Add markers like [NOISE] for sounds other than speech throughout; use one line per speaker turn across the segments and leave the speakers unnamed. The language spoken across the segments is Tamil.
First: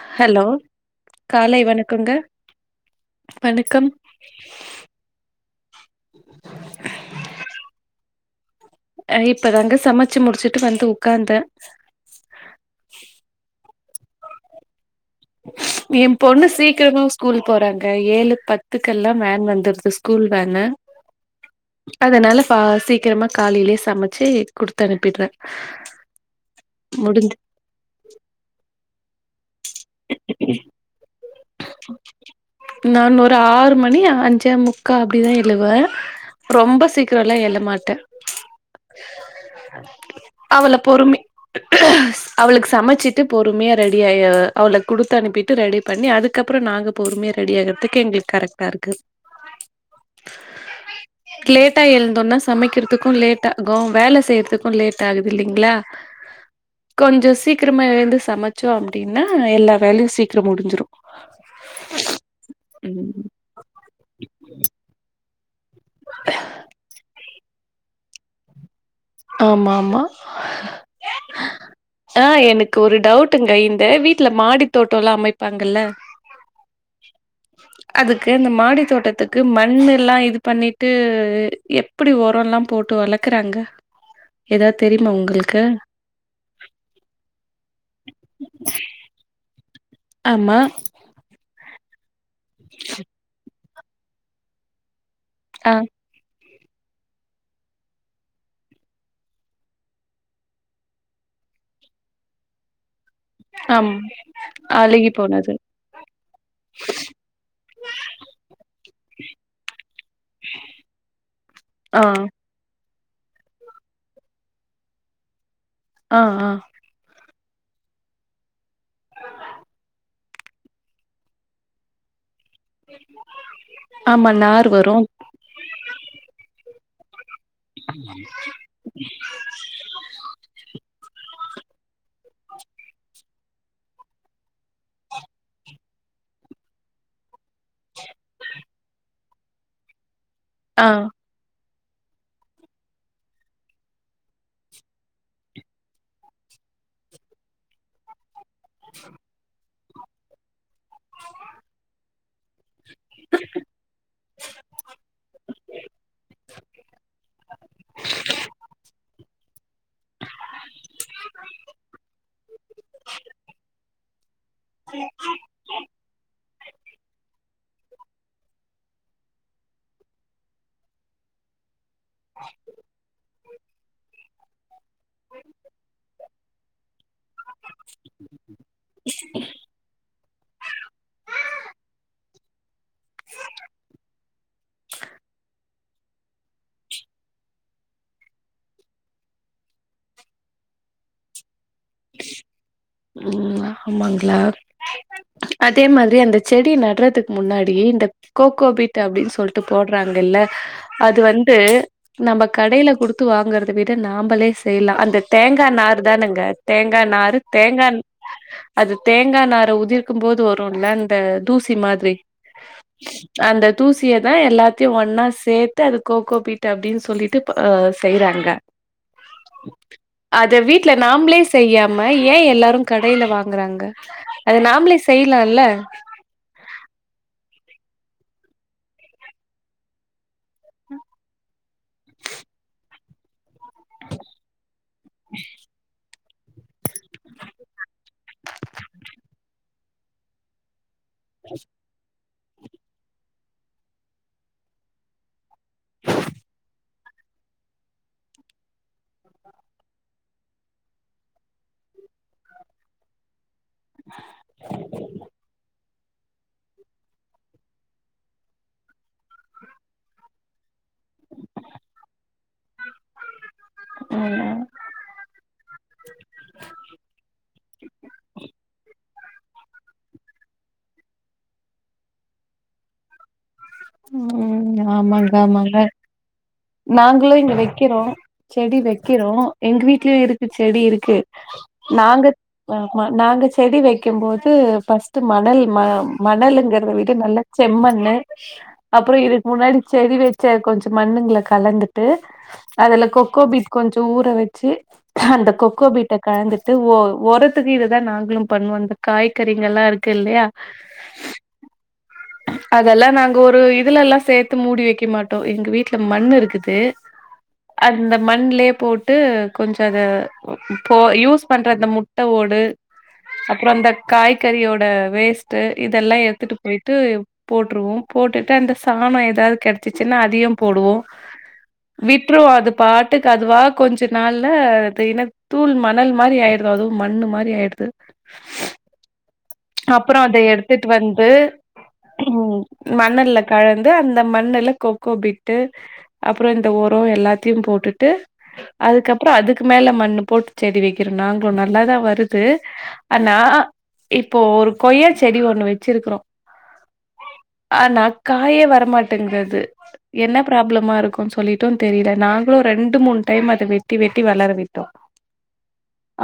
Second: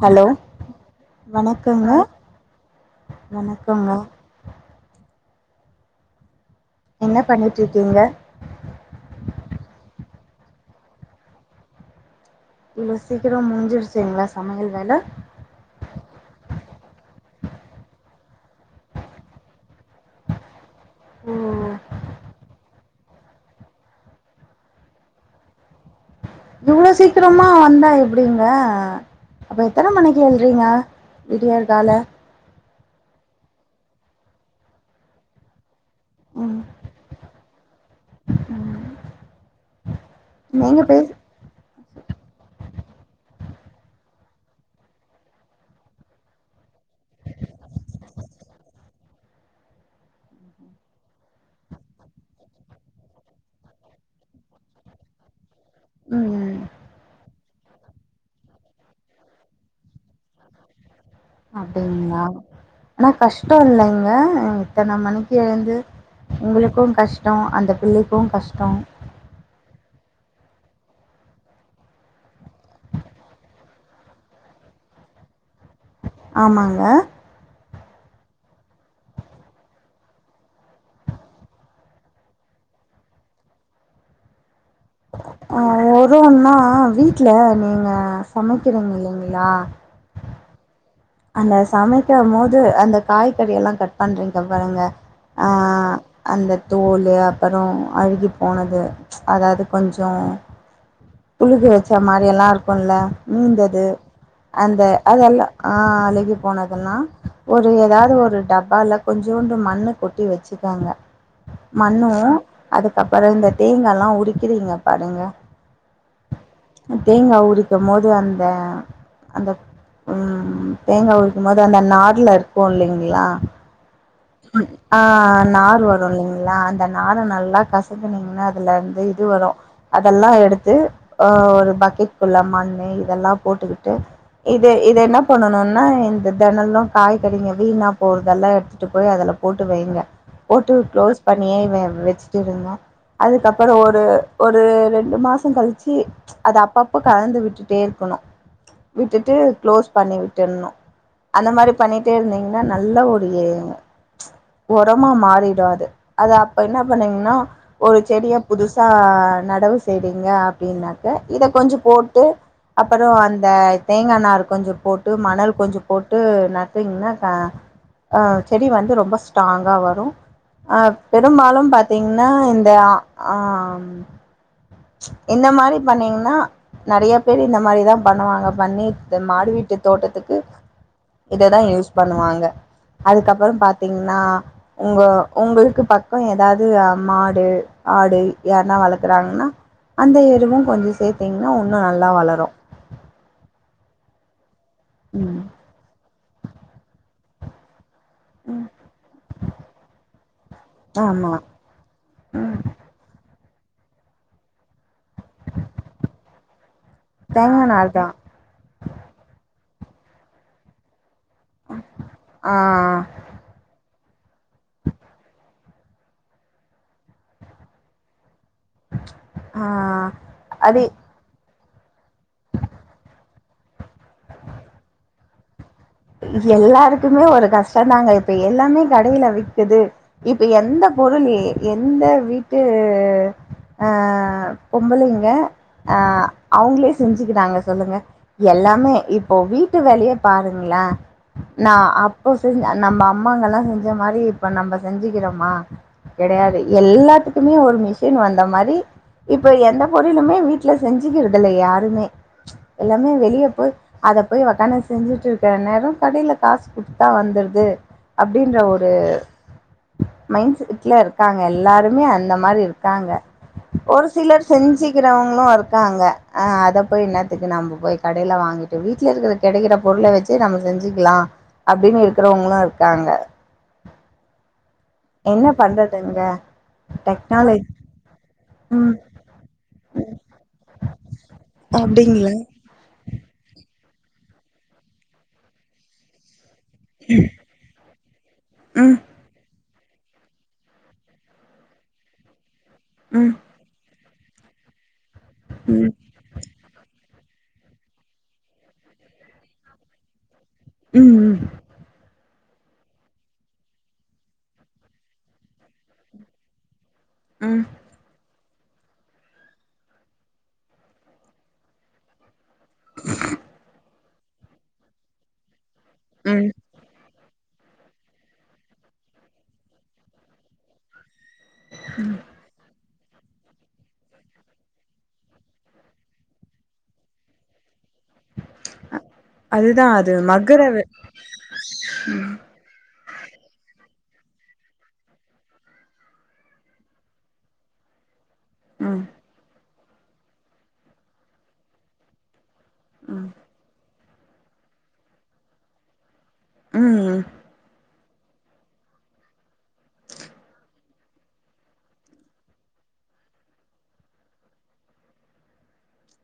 ஹலோ
ஹெலோ காலை வணக்கங்க வணக்கம்
வணக்கங்க என்ன பண்ணிட்ருக்கீங்க
அ இப்பதாங்க சமச்சு முடிச்சுட்டு வந்து உக்காந்த
இவ்ளோ சீக்கிரம் முடிஞ்சிருச்சுங்ளா சமையல் வேல
எம் பொண்ணு சீக்கிரமா ஸ்கூல் போறாங்க ஏழு பத்துக்கெல்லாம் வேன் வந்துருது ஸ்கூல் வேனு
ம்
அதனால பா சீக்கிரமா காலைலியே சமச்சி குடுத்தனுப்பிட்ற
இவ்ளோ சீக்கிரமா வந்தா எப்டிங்க அப்ப எத்தன மணிக்கு எழ்றீங்க விடியற்கால
நான் ஒரு ஆறு மணி அஞ்சே முக்கா அப்டிதா எழுவே
ம்
ரொம்ப சீக்ரலா எழமாட்ட
ம் நீங்க
அவளப்
பேச
பொறுமி அவுளுக் சமச்சிட்டு பொறும்மியா ரெடியாயி அவள குடுத்தனுப்பிட்டு ரெடி பண்ணி அதுக்கப்புற நாங்க பொறும்மியர் ரெடி ஆகுறதுக்கு எங்களுக்கு கரெக்டா இருக்கு லேட்டா எழுந்தோனா சமைக்கிறதுக்கு லேட் ஆகு வேலை செய்யறதுக்கு லேட் ஆகுது இல்லிங்ளா
உம் உம்
கொஞ்சோ சீக்கிரமா எழுந்து சமைச்சோ அப்டின்னா எல்லா வேலையு சீக்கிரோ முடிஞ்சிரும்
அப்டிங்ளா ஆனா
ம்
கஷ்டோ இல்லிங்க இத்தனை மணிக்கு எழுந் உங்களுக்கு கஷ்டோ அந்த பிள்ளைக்கு கஷ்டோ
ஆமா ஆமா
[INAUDIBLE]
ஆஹ் எனக்கு ஒரு டவுட்டுங்க இந்த வீட்டுல மாடி தோட்டல்லா அமைப்பாங்கல்ல
ஆமாங்க
அதுக்கு அந்த மாடி தோட்டத்துக்கு மண் எல்லா இது பண்ணிட்டு எப் டி உரல்லா போட்டு வளக்குறாங்க ஏதாது தெரிமா உங்களுக்கு
வொரோன்னா வீட்ல நீங்க சமைக்கிறீங்க இல்லிங்களா
ஆமா
அந்த சமைக்கு போது அந்த காய்கறி எல்லா கட் பண்றீங்க பாருங்க அ
ஆ
அந்த தோலு அப்றோ அழுகி போனது அதாவது கொஞ்சோ புழுகு வெச்சா மாரி எல்லா இருக்குல்ல மீந்தது
ஆம்
அந்த
அழுகி
அதெல்லா
போனது
அழுகி போனதுன்னா ஒரு ஏதாவது ஒரு டப்பால கொஞ்சோண்டு மண்ணு கொட்டி வெச்சு க்கோங்க
ஆ
மண்ணு அதுக்கப்பறோ இந்த தேங்கால்லா உரிக்கிறீங்க பாருங்க
ஆஹ் ஆஹ்
தேங்கா உரிக்கு போது அந்த அந்த உம் தேங்கா உரிக்கு போது அந்த நார்ல இருக்கு இல்லிங்ளா
ஆமா நார் வரு
ஆ நார் வரும் இல்லிங்களா அந்த நாரை நல்லா கசக்குனீங்கன்னா அதுலருந்து இது வரு அதெல்லா எடுத்து அஹ் ஒரு பக்கெட்க்குள்ள மண்ணு இதெல்லா போட்டுக்கிட்டு இது இத என்ன பண்ணணுனா இந்த தெனலும் காய்கறிங்க வீணா போறதெல்லாம் எட் துட்டு போய் அதுல போட்டு வைங்க போட்டு
ஆ
க்ளோஸ் பண்ணியே வச்சிட்டுங்க அதுக்கப்பறோ ஒரு ஒரு ரெண்டு மாசோ கழிச்சி அத அப்பப்ப கலந்து விட்டுட்டே இருக்கணு விட்டுட்டு க்ளோஸ் பண்ணி விட்டுர்ணோ அந்த மாரி பண்ணிட்டே இருந்தீங் கன்னா நல்ல ஒரு வொரமா மாறிடு அது அப்ப என்ன பண்ணுவீங்கன்னா ஒரு செடிய புதுசா நடவு செஞ்சீங்க அப்டின்னாக்க இத கொஞ்சம் போட்டு அப்பறோ அந்த தேங்கா நார் கொஞ்சம் போட்டு மணல் கொஞ்சம் போட்டு நட்டீங்கன்னாகா ஆஹ் செடி வந்து ரொம்ப ஸ்ட்ராங்கா வரும் பெரும்பாலு பாத் தீங்னா இந்த ஆஹ்ம் இந்த மாரி பண்ணீங்ன்னா நெறைய பேர் இந்த மாரிதா பண்ணுவாங்க பண்ணி இந்த மாடி வீட்டு தோட்டத்துக் கு இததா யூஸ் பண்ணுவாங்க அதுக்கப்பறோ பாத்தீங்ன்னா உங்க உங்களுக்கு பக்கம் ஏதாது மாடு ஆடு யார்னா வளக்றாங்ன்னா அந்த எருவும் கொஞ்சம் சேத்திங்ன்னா வுன்னு நல்லா வளரும்
உம் ஆமாங்ளா
ம்
அதே மாதி ரி அந்த செடி நட்றதுக்கு முன்னாடி இந்த
ம்
கோகோபீட் அப்டின் சொல்ட்டு போட்றாங்ல்ல அது
ஆமாம்
வந்து நம்ம
ம்
கடையில குடுத்து வாங்கறத விட நாம்பளே செய்லா அந்த தேங்கா நார் தானுங்க தேங்கா நார்
தேங்காய் நார்
தேங்கான்
தான்
அது தேங்கா நாரை உதிர்க்கும் போது வரும்ல அந்த தூசி மாதிரி
ஆ
அந்த தூசியதா எல்லாத்தையு ஒன்னா சேத் து அது கோகோபீட்டு அப்டின்னு சொல்லிட்டு இப்ப செய்றாங்க
ஆ
அத
அது
வீட்ல நாம்ளே செய்யாம ஏ எல்லாரு கடையில வாங்குறாங்க அத நாம்ளே செய்லால
எல்லாருக்குமே ஒரு கஷ்ட தாங்க இப்ப எல்லாமே கடயில விக்குது இப்ப எந்த பொருள் எந்த வீட்டு பொம்பளைங்க அவுங்களே செஞ்சுக்கிட்டாங்க சொல்லுங்க எல்லாமே இப்போ வீட்டு வேலயே பாருங்ளே நா அப்போ செஞ் நம்ம அம்மாங்களா செஞ்ச மாரி இப்ப நம்ம செஞ்சுக்கிறோமா கெடயாது எல்லாத்துக்குமே ஒரு மிஷின் வந்த மாரி இப்ப எந்த பொருளுமே வீட்ல செஞ்சுக்கறதுல்ல யாருமே எல்லாமே வெளியே போய் அத போய் ஒக்காந்து செஞ்சுட்டு நேர கடயில காசு குடுத்தா வந்துர்து அப்டின்ற ஒரு மைண்செட்ல இருக்காங்க எல்லாருமே அந்த மாரி இருக்காங்க ஒரு சிலர் செஞ்சி இருக்கிறவங்களும் இருக்காங்க அ அத போய் என்னத்துக்கு நம்ப போய் கடயில வாங்கிட்டு வீட்ல இருக்கிற கெடைக்கிற பொருள வச்சு நம்ம செஞ்சுக்கலா அப்டின்னு இருக்கிறவங்களு இருக்காங்க
ம் ஆமான்டா
என்ன
மழ
பண்ணுறதுங்க
நாங்களு இங்க
டெக்னாலஜி
வைக்கிறோ செடி
ம்
வக்கிறோ எங்க வீட்லயு இருக்கு செடி இருக்கு நாங்க
அப்டிங்ளா
ஆமா நாங்க செடி வைக்கு போது பர்ஸ்ட் மணல் மணலுங்கறத விட நல்ல செம்மண்ணு
ம்
அப்றொ இதுக்கு முன்னாடி செடி வச்ச கொஞ்ச மண்ணுங்ள கலந்துட்டு அதுல
ம்
கொக்கோபீட் கொஞ்ச ஊற வச்சு அந்த
ம்
கொக்கோபீட்ட கலந்துட்டு ஒ ஒரத்துக்கு இதுதா நாங்ளு பண்ணுவோ இந்த காய்கறிகள்லா இருக்கு இல்லயா
ம்
அதெல்லா நாங்க ஒரு இதுலல்லா சேத்து மூடி வைக்க மாட்டோ எங்க வீட்ல மண்ணு இருக்குது
ம்
அந்த மண்லயே போட்டு கொஞ்ச அத போ யூஸ் பண்ற அந்த மு ட்ட ஓடு அப்புறோ அந்த காய்கறியோட வேஸ்ட் இதெல்லா
ம்
எடுத்துட்டு போயி ட்டு போட்டுருவோம் போட்டுட்டு அந்த சாணோ ஏதாவது கெடைச்சிச்சுன்னா அதயு போடுவோ விட்ருவோ அது பாட்டுக்கு அதுவா கொஞ்ச நாள்ல அது இன தூள் மணல் மாரி ஆயிருது அதுவு மண்ணு மாரி ஆயிடுது
அதுதான் அது
அப்புற அத
மக்குற
எடுத்துட்டு
வே-
வந்து ம் மண்ணல்ல கலந்து அந்த மண்ல்ல கொக்கோ பீட்டு அப்புறோ இந்த ஒரோ எல்லாத்தையு போட்டுட்டு
ம்
அதுக்கப்புறோ அதுக்கு மேல மண்ணு போட்டு செடி வெக்கிறோ நாங்களு நல்லாதா வரு து
ம்
ஆனா இப்போ ஒரு கொய்யா செடி ஒண்ணு வெச்சிருக்கிறோ
ம்
ஆனா காயே வரமாட்டேங்குது அது என்ன ப்ராப்ளமா இருக்குனு சொல்லிட்டு தெரியல நாங்களு ரெண்டு மூணு டைம் அத வெட்டி வெட்டி வளர விட்டோ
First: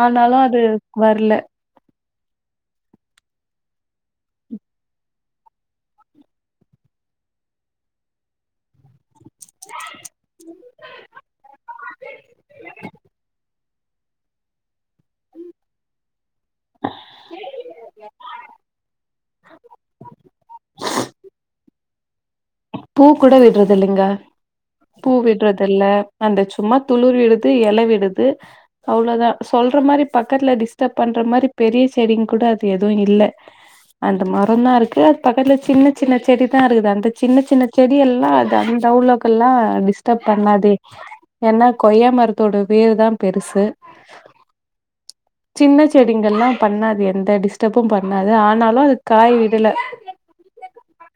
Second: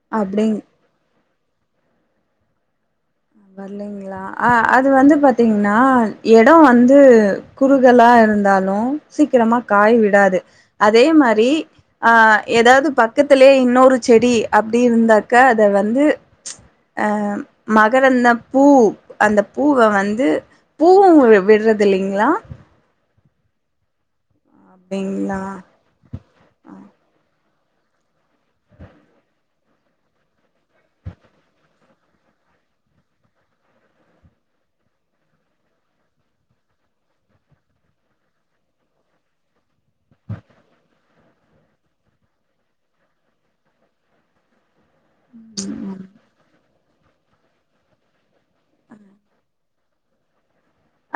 ஆனாலு
அப்படிங்க
அது வர்ல
வர்லீங்களா அ அது வந்து பாத்தீங்கன்னா எடோ வந்து குறுகலா இருந்தாலு சீக்கிரமா காய் விடாது அதே மாரி ஆ ஏதாவது பக்கத்திலயே இன்னொரு செடி அப்டி இருந்தாக்க அத வந்து அ மகரந் அந்த பூ அந்த பூவ வந்து பூவு விடறது இல்லீங்களா
பூ கூட விடறதில்லீங்க பூ
அப்டிங்களா
விடறதில்ல அந்த சும்மா துளுர் விடுது எல விடுது அவ்ளோதா சொல்ற மாரி பக்கத்துல டிஸ்டப் பண்ற மாரி பெரிய செடிங் கூட அது எதுவு இல்ல அந்த மரம் தா இருக்கு அது பக்கத்துல சின்ன சின்ன செடி தா இருக்குது அந்த சின்ன சின்ன செடியெல்லா அது அந்த அவ்லொக்கல்லா டிஸ்டப் பண்ணாதே என்னா கொய்ய மரத்தோட வேர் தா பெருசு
உ
சின்ன செடிங்கங்ல்லா பண்ணாது எந்த டிஸ்டபும் பண்ணாது ஆனாலு அது காய் விடல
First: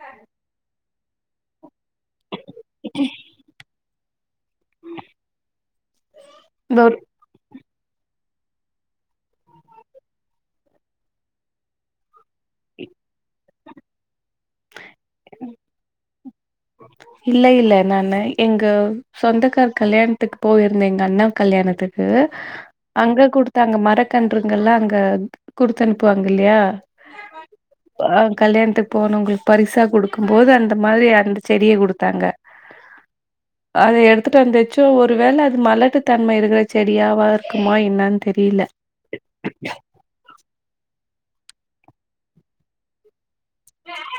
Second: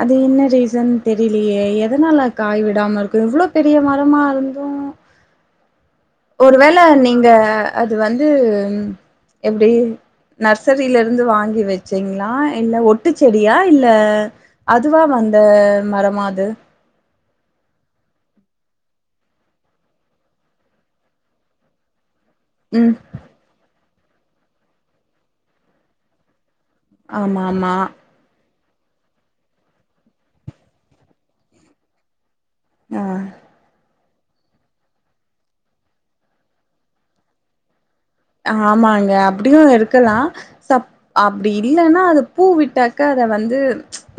அது என்ன ரீசன் தெரிலயே எதனால காய் விடாம இருக்கு இவ்ள பெரிய மரமா இருந்து ஒருவேள
ஒரு
நீங்க அது வந்து ம் எப்டி நர்சரில இருந்து வாங்கி வச்சீங்களா இல்ல ஒட்டு செடியா இல்ல அதுவா வந்த மரமா அது
இல்ல இல்ல நானு எங்க சொந்தக்கார் கல்யாண்த்துக்கு போயிருந்தே எங்க அண்ணா கல்யாணத்துக்கு
உம்
அங்க குடுத்தாங்க மரக்கன்றுங்கல்லாம் அங்க கொடுத்து அனுப்புவாங்க இல்யா
ஆமா ஆமா
ஆ கல்யாண்த்துக்கு போனவங்களுக்கு பரிசா குடுக்கும்போது அந்த மாரி அந்த செடிய குடுத்தாங்க
ஆ
அத எடுத்துகட்டு வந்துச்சும் ஒரு வேள அது மலட்டு தன்ம இருக்கற செடியாவா இருக்குமா என்னனு
ஆமாங்க அப்டியும் இருக் கலாம் சப் அப்டி இல்லன்னா அது பூவிட்டாக்க அத வந் து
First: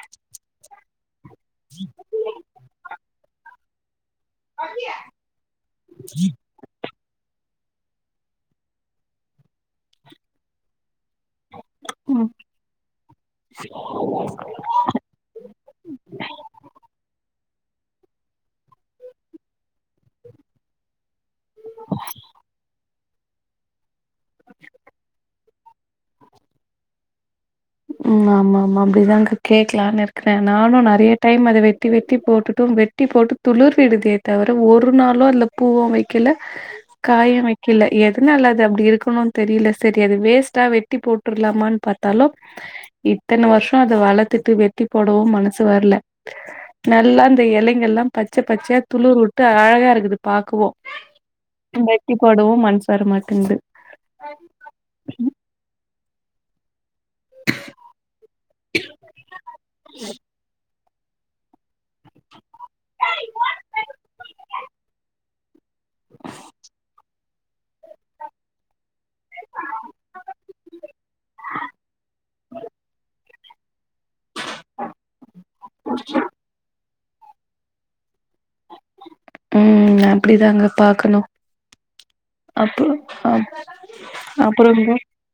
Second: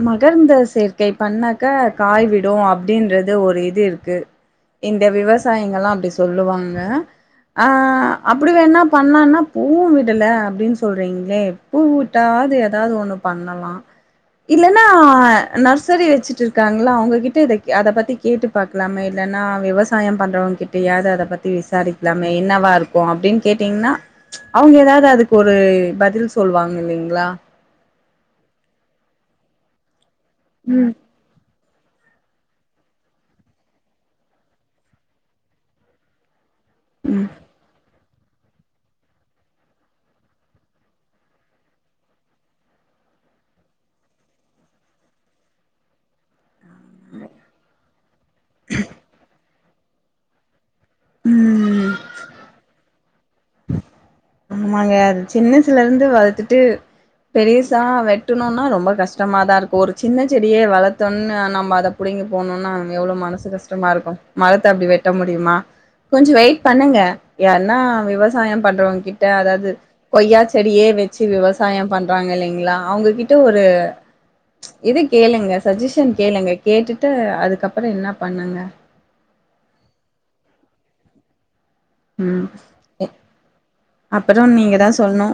மகரந்த சேர் க்கை பண்ணாக்க காய் விடும் அப்டின்றது ஒரு இது இருக்கு இந்த விவசாயிங்கல்லாம் அப்டி சொல்லுவாங்க ஆ அப்டி வேணா பண்ணனா பூ விடல அப்டின்னு சொல்றீங்ளே பூவிட்டா
ம்
அது ஏதாது ஒண்ணு பண்ணலா இல்லன்னா நர்சரி வச்சுட்டு இருக்காங்கல்ல அவங்ககிட்ட இத அத பத்தி கேட்டு பாக்கலாமே இல்லன்னா விவசாயம் பண்றவங்க கிட்டயாது அத பத்தி விசாரிக்கலாமே என்னவா இருக்கு அப்டின் கேட்டீங்க்னா அவங்க ஏதாது அதுக் ஒரு பதில் சொல்வாங்க இல்லிங்களா
உம் ஆமா ஆமா அப்டிதாங்க கேக்கலான்னு இருக்கறேன் நானு நறைய டைம் அத வெட்டி வெட்டி போட்டுட்டும் வெட்டி போட்டு துளுர் விடுதே தவிர ஒரு நாளு அதுல பூவு வெக்கெல காயு வக் கல எதுனால அது அப்டி இருக்கணும் தெரில சரி அது வேஸ்ட்டா வெட்டி போட்டுரலாமான் பாத்தாலு இத்தன வருஷம் அத வளத்துட்டு வெட்டி போடவு மனசு வரல நல்லா அந்த எலைகள்லாம் பச்ச பச்சையா துளுர் வுட்டு அழகா இருக்குது பாக்கவு
உம்
வெட்டி போடவு மன்சு வரமாட்டேந்து
ஆமாங்க அது சின்னசல இருந்து வளத்துட்டு பெரிசா வெட்டணுனா ரொம்ப கஷ்டமாதா இருக்கு ஒரு சின்ன செடிய வளத் தோணா நம்ம அத புடுங்கி போணுனா நம்ம எவ்ளோ மனசு கஷ்டமா இருக்கு மரத்த அப்டி வெட்ட முடிமா கொஞ்சு வெயிட் பண்ணுங்க யார்னா விவ சாயம் பண்றவங்கிட்ட அதாது கொய்யா செடியே வச்சு விவசாயம் பண்றாங்க இல்லிங்களா அவங்ககிட் ட ஒரு இது கேளுங்க சஜஷன் கேளுங்க கேட்டுட் டு அதுக்கப்பற என்னா பண்ணுங்க
உம் அப்டிதாங்க பாக்கணு
ம்
அப்றோ அப்
அப்புறோ நீங்க தா
அப்பறங்க
சொல்ணு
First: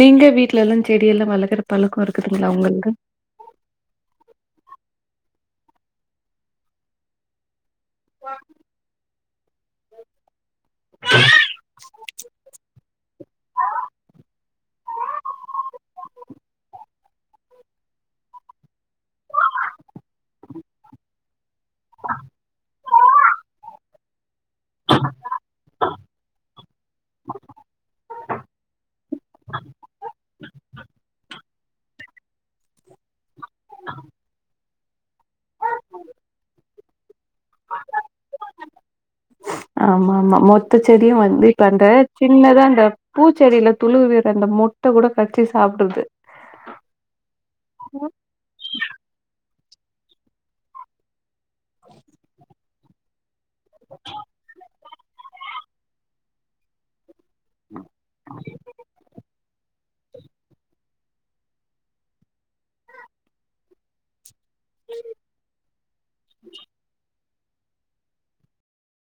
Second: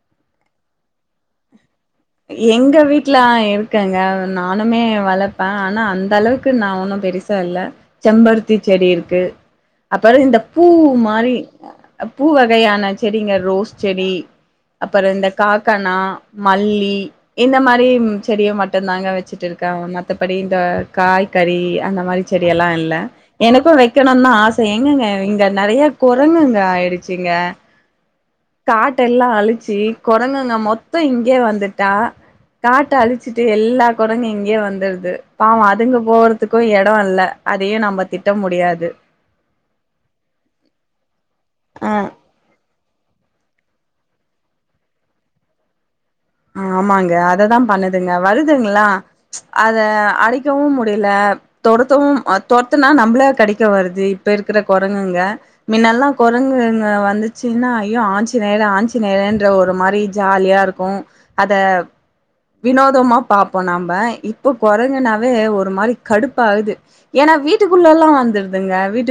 நீங்க வீட்ல எல்லா செடியல்லா வளக்கற பழக்கம் இருக்
எங்க வீட் லா இருக்கங்க நானுமே வளப்பே ஆனா அந்த அளவுக்கு நா ஒண்ணு பெருசா இல்ல செம்பருத்தி செடி இருக்கு அப்பறோ இந்த பூ மாரி பூ வகையான செடிங்க ரோஸ் செடி அப்பறோ இந்த காக்கனா மல்லி இ இந்த மாரி ம் செடிய மட்டுந்தாங்க வச்சுட்டு இருக்காங்க மத்தப்படி இந்த காய் கறி அந்த மாரி செடியெல்லா இல்ல எனக்கு வெக்கணுன்னு ஆச எங்கங்க இங்க நெறைய கொரங்குங்க ஆயிருச்சுங்க காட்டெல்லா அழிச்சு கொரங்குங்க மொத்த இங்கே வந்துட் டா காட்ட அழிச்சிட்டு எல்லா கொரங்கு இங்க்யே வந்துடுது பாவோ அதுங்க போறதுக்கு எடோ இல்ல அதையு நம்ம திட்ட முடியாது
ஆமா ஆமா மொத்த செடியு வந்து இப்ப அந்த
ஆ
சின்னதா அந்த பூச்செடில துளுவிற அந்த மொட்ட கூட கச்சி சாப்டுது
ஆமாங்க அததா பண்ணுதுங்க வருதுங்களா அத அடிக்கவு முடியல தொரத்தவும் ஆ தொர்த்னா நம்மள கடிக்க வருது இப்ப இருக்குற கொரங்குங்க மின்னெல்லா கொரங்குங்க வந்து சின்னா ஐயோ ஆஞ்சிநேயர் ஆஞ்சிநேயருன்ற ஒரு மாரி ஜாலியா இருக்கு அத வினோதமா பாப்போ நாம இப்போ கொரங்குனாவே ஒரு மாரி கடுப்பாகுது ஏன்னா வீட்டுக்குள்ள எல்லா வந்துருதுங்க வீட்டு